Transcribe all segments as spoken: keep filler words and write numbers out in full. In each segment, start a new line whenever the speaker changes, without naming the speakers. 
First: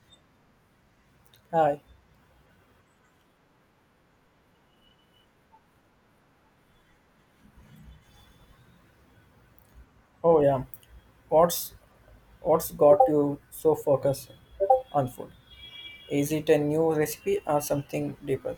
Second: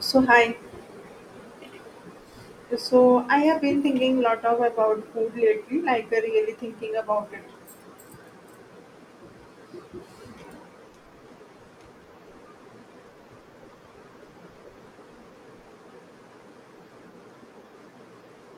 So hi.
Hi.
So I have been thinking a lot of about food lately, like uh, really thinking about it.
Oh yeah. What's what's got you so focused on food? Is it a new recipe or something deeper?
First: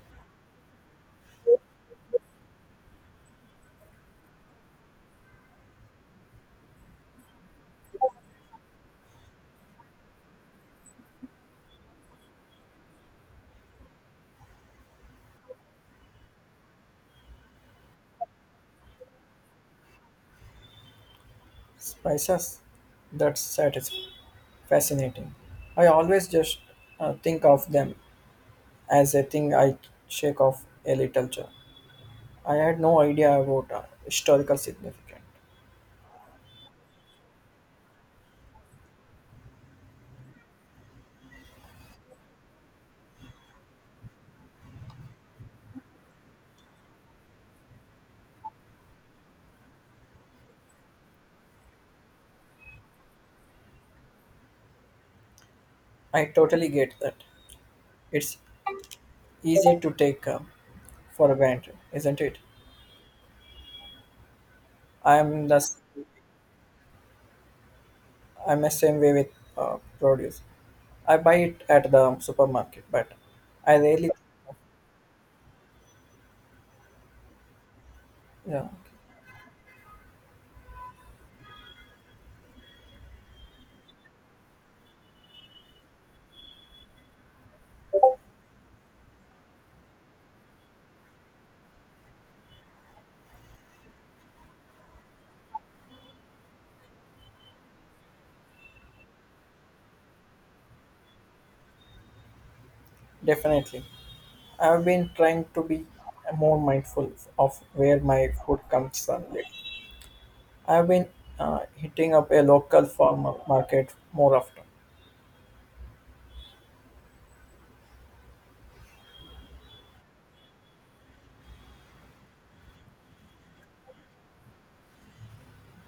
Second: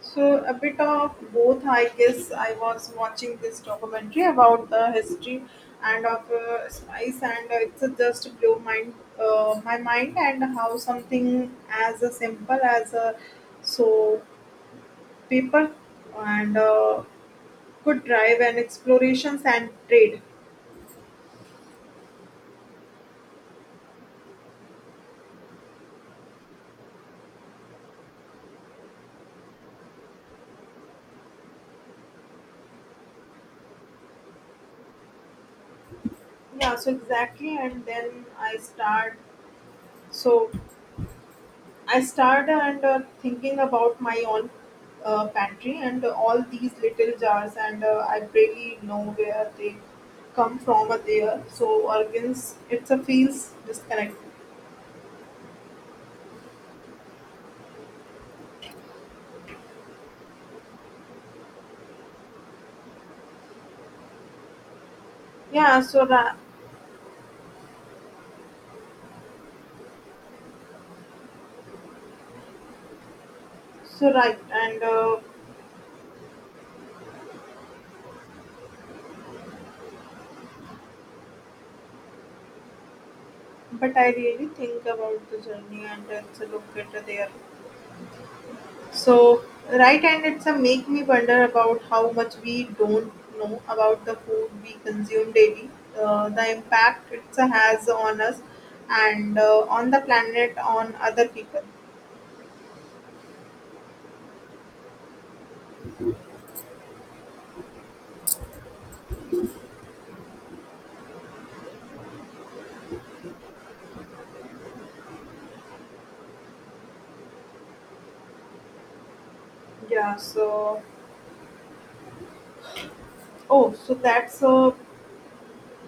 So a bit of both, I guess. I was watching this documentary about the history and of uh, spice, and uh, it's uh, just blew mind uh, my mind and how something as uh, simple as a so paper and uh, could drive and explorations and trade.
Spices? That's satisfying. Fascinating. I always just uh, think of them as a thing I shake off a little jar. I had no idea about uh, historical significance.
Yeah, so exactly, and then I start so I started and uh, thinking about my own uh, pantry and all these little jars, and uh, I barely know where they come from or they are so organs. It's a feels disconnect.
I totally get that. It's easy to take uh, for granted, isn't it? I'm the
Yeah, so ra-
I'm the same way with uh, produce. I buy it at the supermarket, but I really,
so right, and uh,
yeah,
but I really think about the journey and uh, it's a look at their so right, and it's a make me wonder about how much we don't know about the food we consume daily, uh, the impact it has on us, and uh, on the planet, on other people.
definitely. I've been trying to be more mindful of where my food comes from lately. I've been uh, hitting up a local farmer market more often.
Yeah. So, oh, so that's a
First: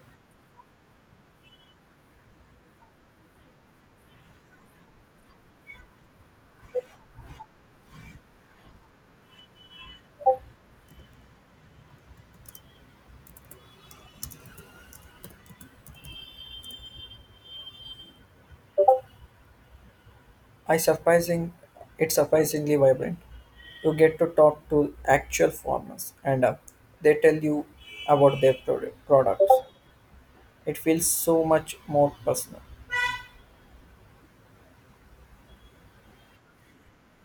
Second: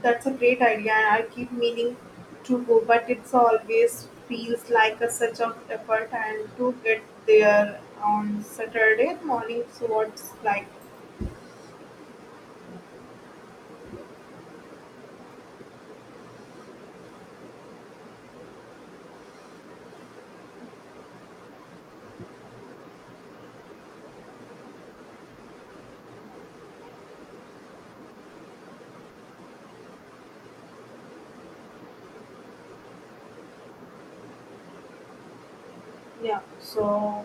that's a great idea, and I keep meaning to go, but it's always feels like a such of effort and to get there on Saturday morning. So, what's like?
I surprising, it's surprisingly vibrant. You get to talk to actual farmers, and uh, they tell you about their produ- products. It feels so much more personal.
Yeah. So,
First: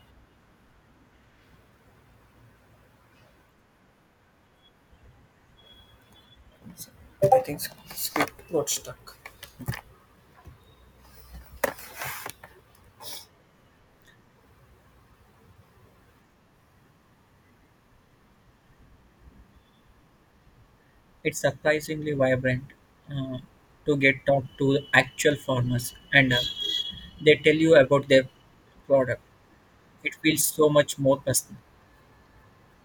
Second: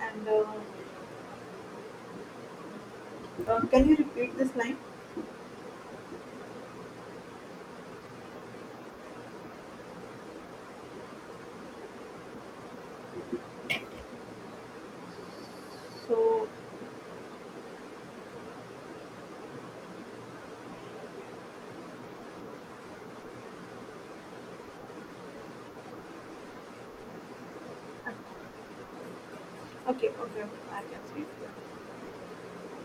and. Uh, Uh, can you repeat this line?
I think s- script got stuck.
So,
It's surprisingly vibrant uh, to get talk to actual farmers and uh, they tell you about their product.
okay,
It
okay,
feels so
okay, I
much
can
more
see.
personal.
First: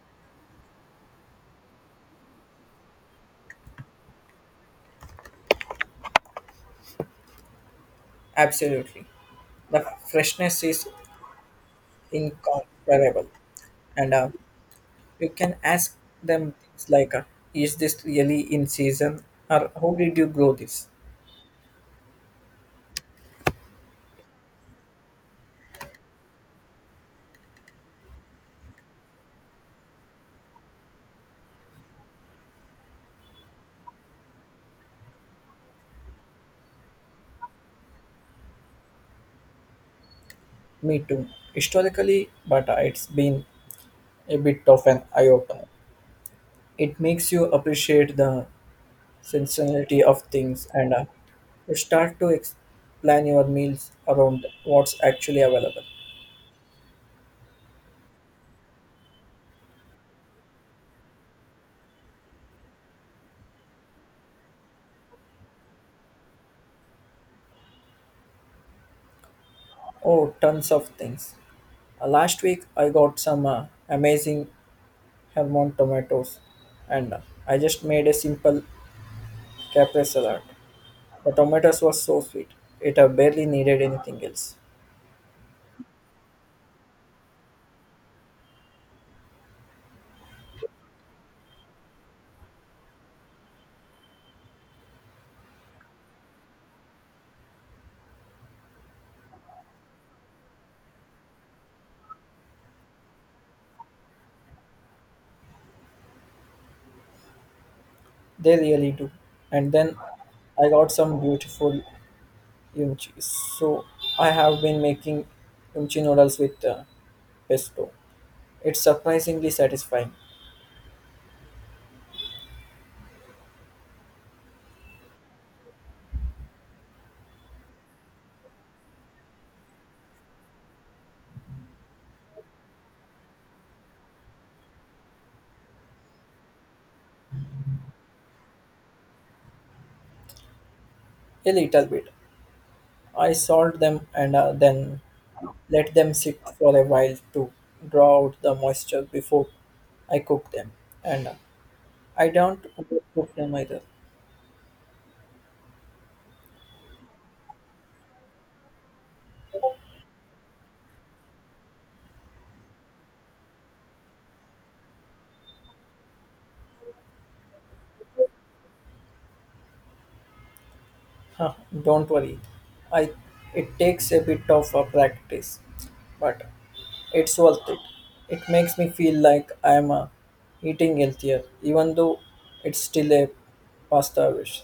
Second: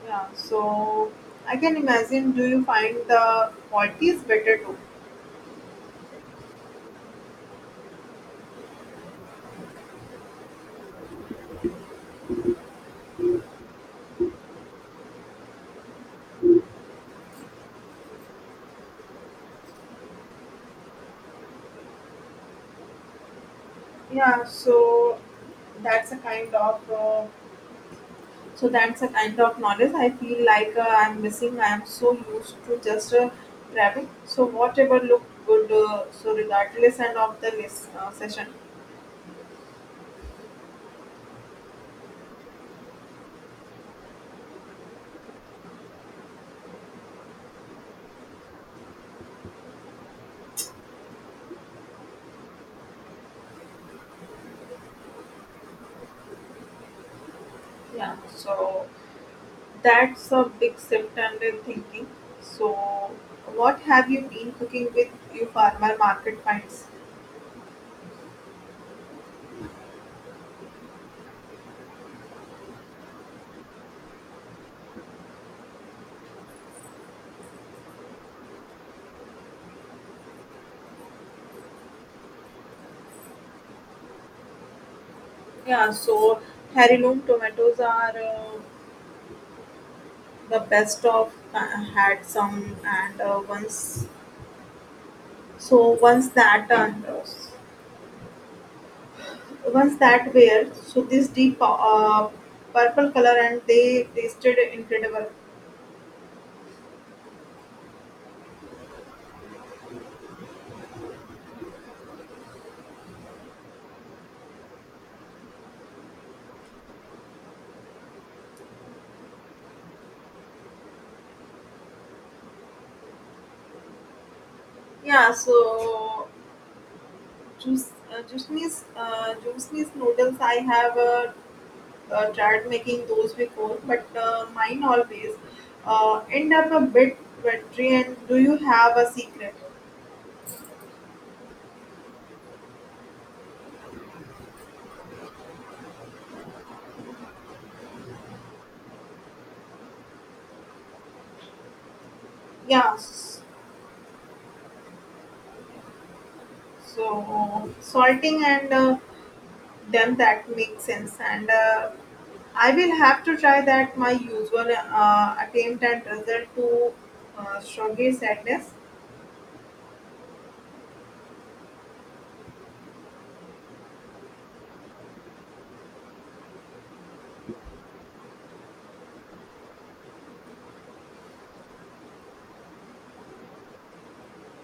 Yeah, so I can imagine. Do you find the quality is better too?
Absolutely. The freshness is incomparable. And uh, you can ask them things like, uh, is this really in season? Or how did you grow this?
Yeah, so that's a kind of uh, so that's a kind of knowledge. I feel like uh, I'm missing. I am so used to just uh, grabbing. So whatever looked good. Uh, so regardless and of the list, uh, session.
Me too. Historically, but uh, it's been a bit of an eye opener. It makes you appreciate the seasonality of things, and uh, you start to ex- plan your meals around what's actually available.
Yeah. So that's a big shift and in thinking. So, what have you been cooking with your farmer market finds?
Oh, tons of things. Uh, last week I got some uh, amazing Hermon tomatoes, and uh, I just made a simple caprese salad. The tomatoes were so sweet. It uh, barely needed anything else.
Yeah, so heirloom tomatoes are uh, the best of I had some and uh, once so once that and uh, once that were so this deep uh, purple color and they tasted incredible.
They really do. And then I got some beautiful yumchi. So I have been making yumchi noodles with uh, pesto. It's surprisingly satisfying.
Yeah, so juice, uh, juice, uh, juice noodles I have. Uh, uh, tried making those before, but uh, mine always uh, end up a bit watery. And do you have a secret?
A little bit. I salt them and uh, then let them sit for a while to draw out the moisture before I cook them. And uh, I don't
Yeah,
cook
s-
them either.
so salting and uh, them that makes sense. And uh, I will have to try that my usual uh, attempt at result to uh, shogi sadness.
Huh, don't worry. I it takes a bit of uh, practice, but it's worth it. It makes me feel like I'm uh, eating healthier, even though it's still a pasta dish.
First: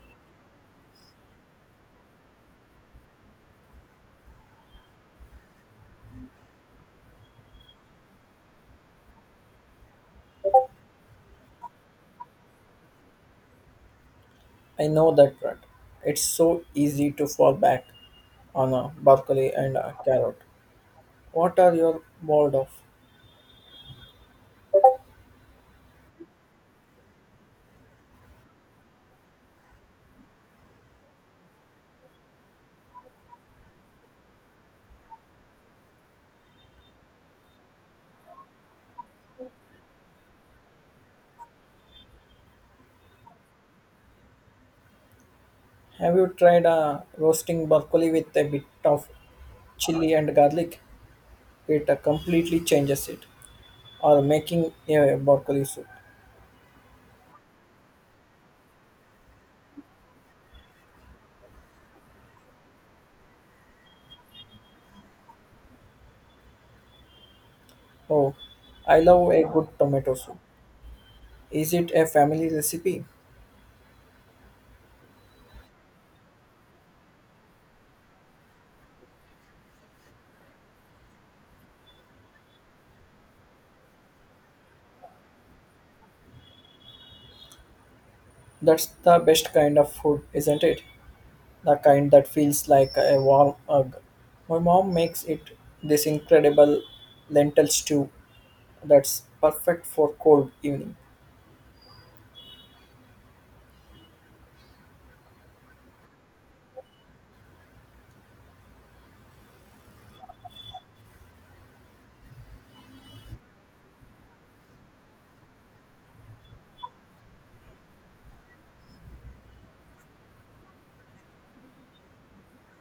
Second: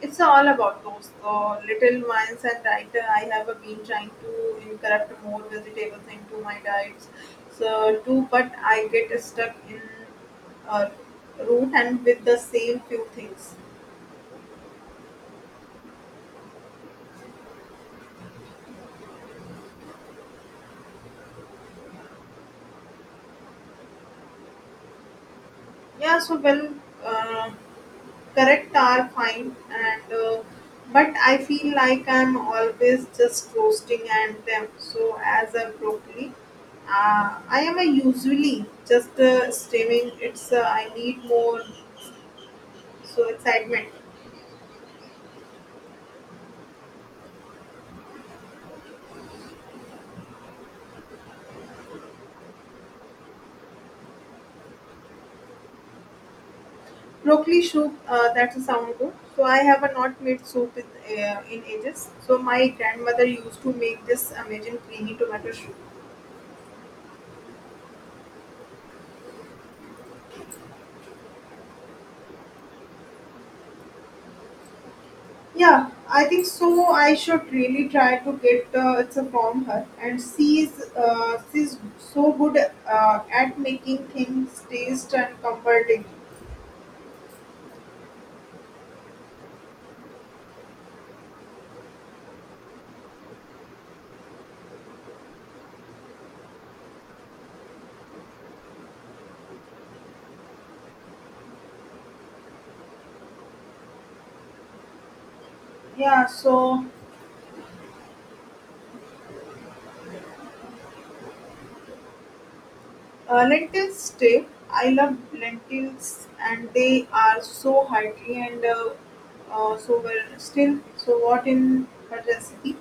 It's all about those uh, little minds and I, I have been trying to incorporate more vegetables into my diets. So too, but I get stuck in uh, root and with the same few things.
I know that trend. It's so easy to fall back on a broccoli and a carrot. What are you bored of?
Yeah, so well, uh, correct are fine and uh, but I feel like I'm always just roasting and them. So as a broccoli, uh, I am a usually just uh, steaming. It's uh, I need more so excitement.
Have you tried uh, roasting broccoli with a bit of chili and garlic? It uh, completely changes it. Or making a broccoli soup.
Broccoli soup, uh, that's a sound good. So I have a not made soup in, uh, in ages. So my grandmother used to make this amazing creamy tomato soup.
Oh, I love a good tomato soup. Is it a family recipe?
Yeah, I think so. I should really try to get uh, it's a from her, and she's uh, she's so good uh, at making things taste and comforting.
That's the best kind of food, isn't it? The kind that feels like a warm hug. My mom makes it this incredible lentil stew that's perfect for cold evening.
Yeah, so Uh, lentil stew. I love lentils, and they are so hearty and uh, uh, so well still. So what in her recipe?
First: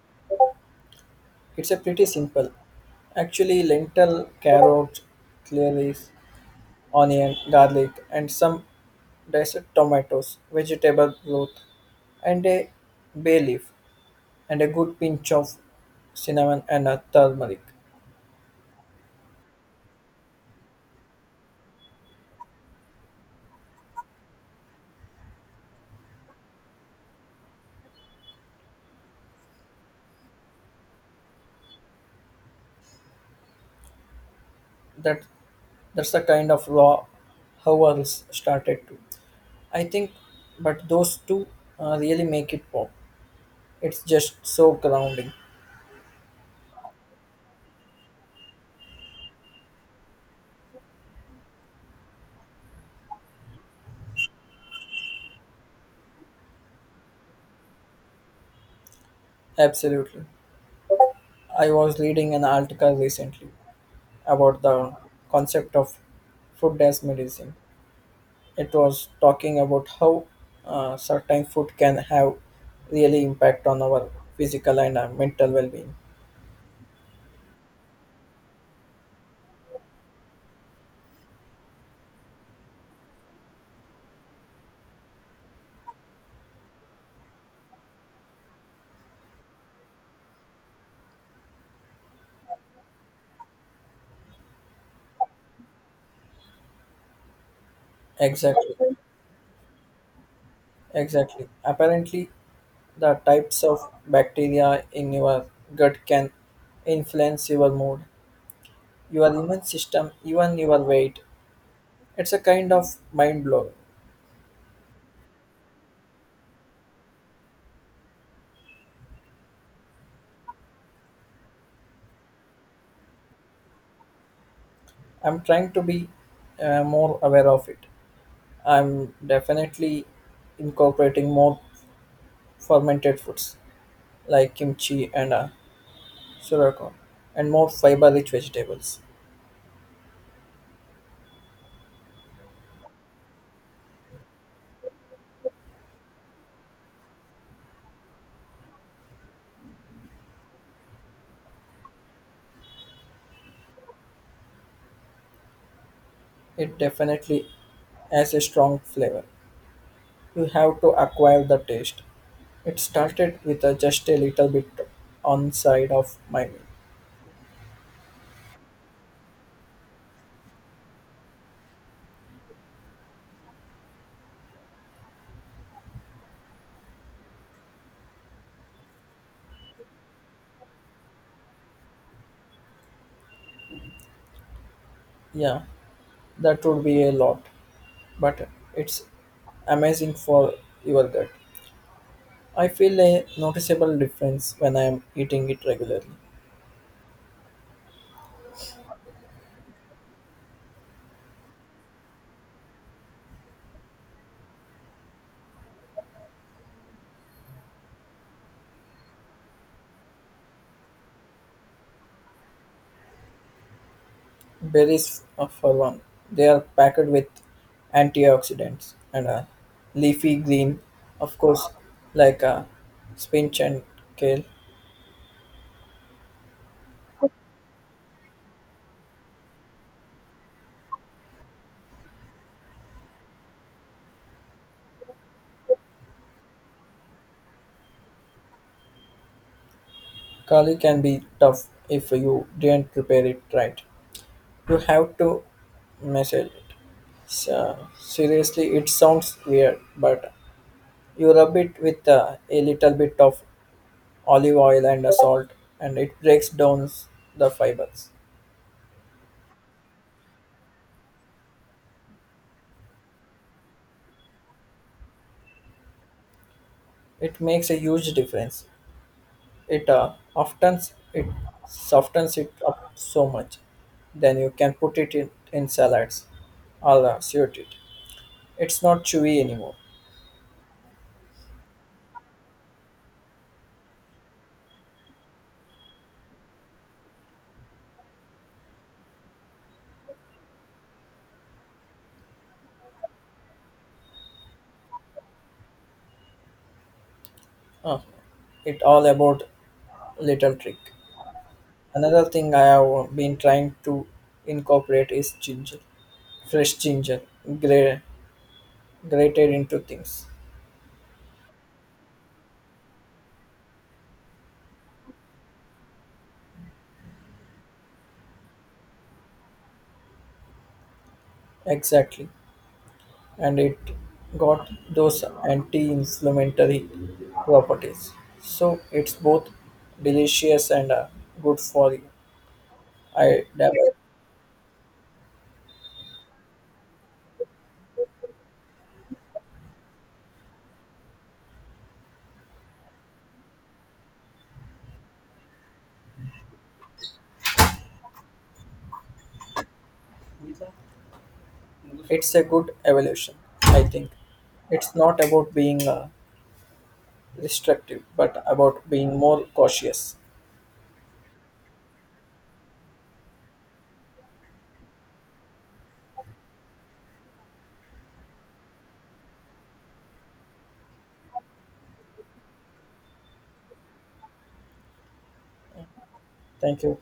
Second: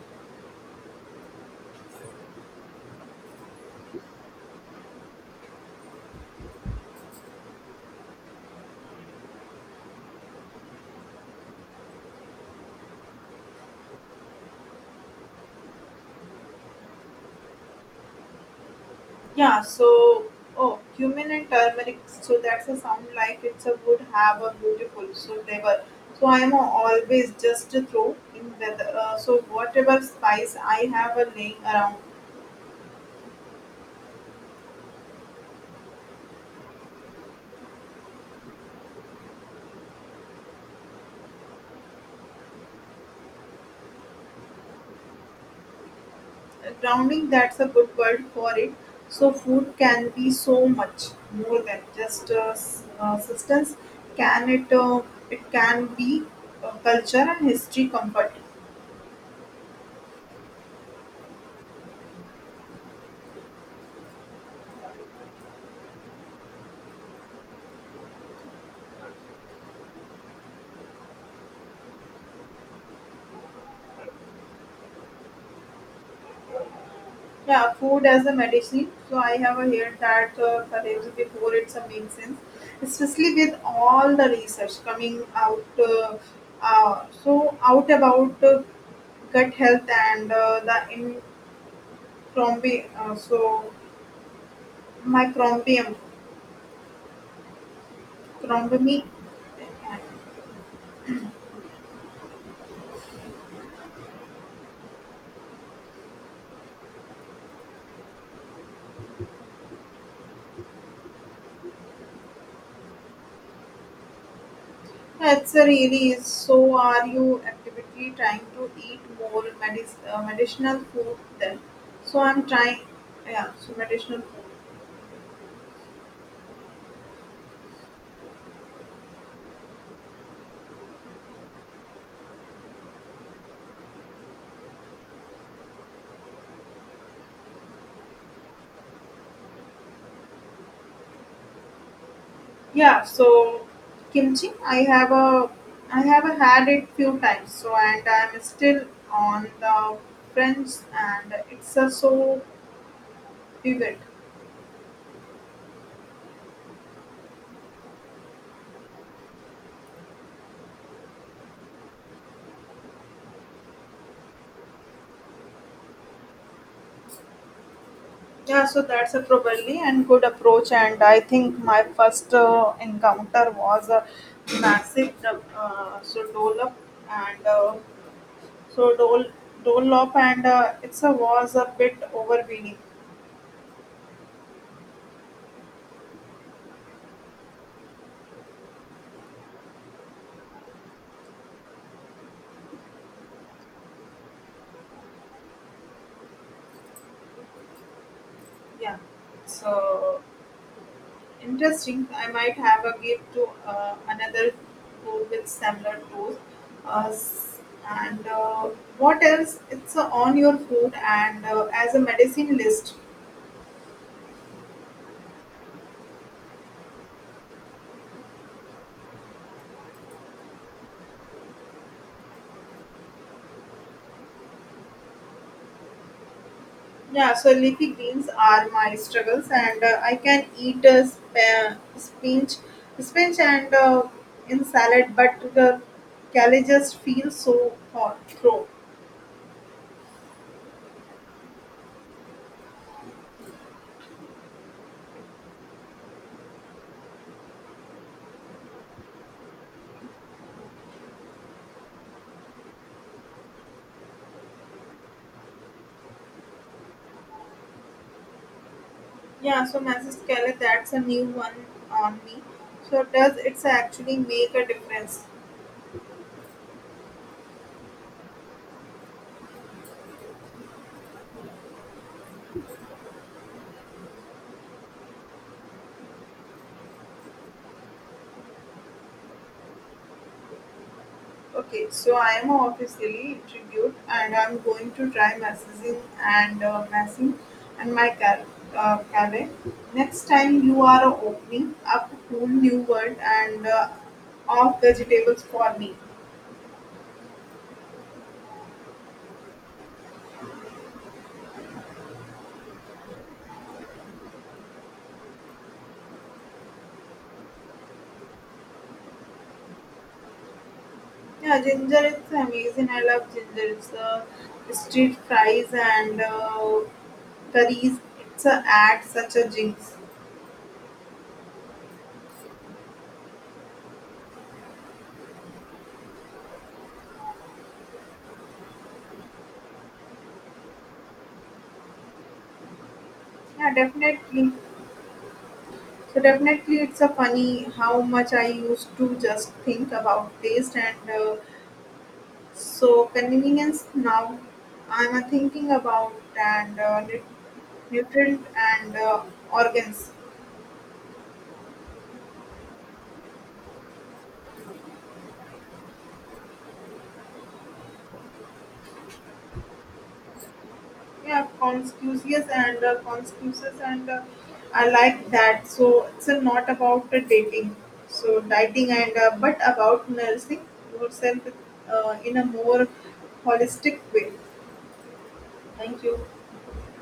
It's a pretty simple. Actually, lentil, carrot, celery, onion, garlic, and some diced tomatoes, vegetable broth, and a bay leaf, and a good pinch of cinnamon and a turmeric.
Yeah. So oh, cumin and turmeric. So that's a sound like it's a would have a beautiful so flavor. So I am always just throw in the uh, so whatever spice I have a laying around.
That that's the kind of raw how I started to. I think, but those two uh, really make it pop. It's just so grounding.
Grounding, that's a good word for it. So food can be so much more than just a s- uh, substance, can it? Uh, it can be uh, culture and history comfort.
Absolutely. I was reading an article recently about the concept of food as medicine. It was talking about how uh, certain food can have really impact on our physical and uh, mental well-being.
Yeah, food as a medicine. So I have a heard that uh, perhaps before it's a make sense, especially with all the research coming out uh, uh, so out about uh, gut health and uh, the in uh, so microbiome.
Exactly. Exactly. Apparently, the types of bacteria in your gut can influence your mood, your immune system, even your weight. It's a kind of mind blow.
Answer really is so are you actively trying to eat more medic- uh, medicinal food then? So I'm trying, yeah, so medicinal food.
I'm trying to be uh, more aware of it. I'm definitely incorporating more fermented foods like kimchi and uh, sugarcane and more fiber rich vegetables.
Yeah, so kimchi, I have a, I have a had it few times. So and I'm still on the French and it's a so vivid.
It definitely has a strong flavor. You have to acquire the taste. It started with uh, just a little bit on side of my meal.
Yeah, so that's a probably and good approach. And I think my first uh, encounter was a massive uh, so dollop and uh, so dol dollop and uh, it's a was a bit overwhelming.
Yeah, that would be a lot, but it's amazing for your gut. I feel a noticeable difference when I am eating it regularly.
Yeah, so interesting. I might have a give to uh, another tool with similar tools. Uh, s- and uh, what else? It's uh, on your food and uh, as a medicine list.
Berries, uh, for one, they are packed with antioxidants, and are leafy green, of course, like uh, spinach and kale.
Yeah, so leafy greens are my struggles, and uh, I can eat uh, sp- uh, spinach, spinach and uh, in salad, but the kale just feels so hot, throw.
Kali can be tough if you didn't prepare it right. You have to measure it. So, seriously, it sounds weird, but you rub it with uh, a little bit of olive oil and a salt, and it breaks down s- the fibers.
Yeah, so masses kale, that's a new one on me. So does it's actually make a difference?
It makes a huge difference. It uh, often s- it softens it up so much, then you can put it in, in salads. I'll uh, suit it. It's not chewy anymore.
Okay, so I am officially intrigued and I'm going to try messaging and uh, messing and my car, uh, cafe. Next time you are opening up a whole new world and uh, of vegetables for me.
uh, it all about little trick. Another thing I have been trying to incorporate is ginger, fresh ginger, gra- grated into things.
Yeah, ginger, it's amazing. I love ginger. It's uh, street fries and uh, curries. It's a add such a jinx.
Exactly, and it got those anti-inflammatory properties. So it's both delicious and uh, good for you. I
Yeah, definitely. So definitely, it's a funny how much I used to just think about taste and uh, so convenience. Now I'm uh, thinking about and uh, nu- nutrient and uh, organs.
it's a good evolution. I think it's not about being uh, restrictive, but about being more cautious.
Yeah, conscious and uh, conscious and uh, I like that. So it's uh, not about uh, dating, so dieting and uh, but about nursing yourself uh, in a more holistic way. Thank you.
Thank you.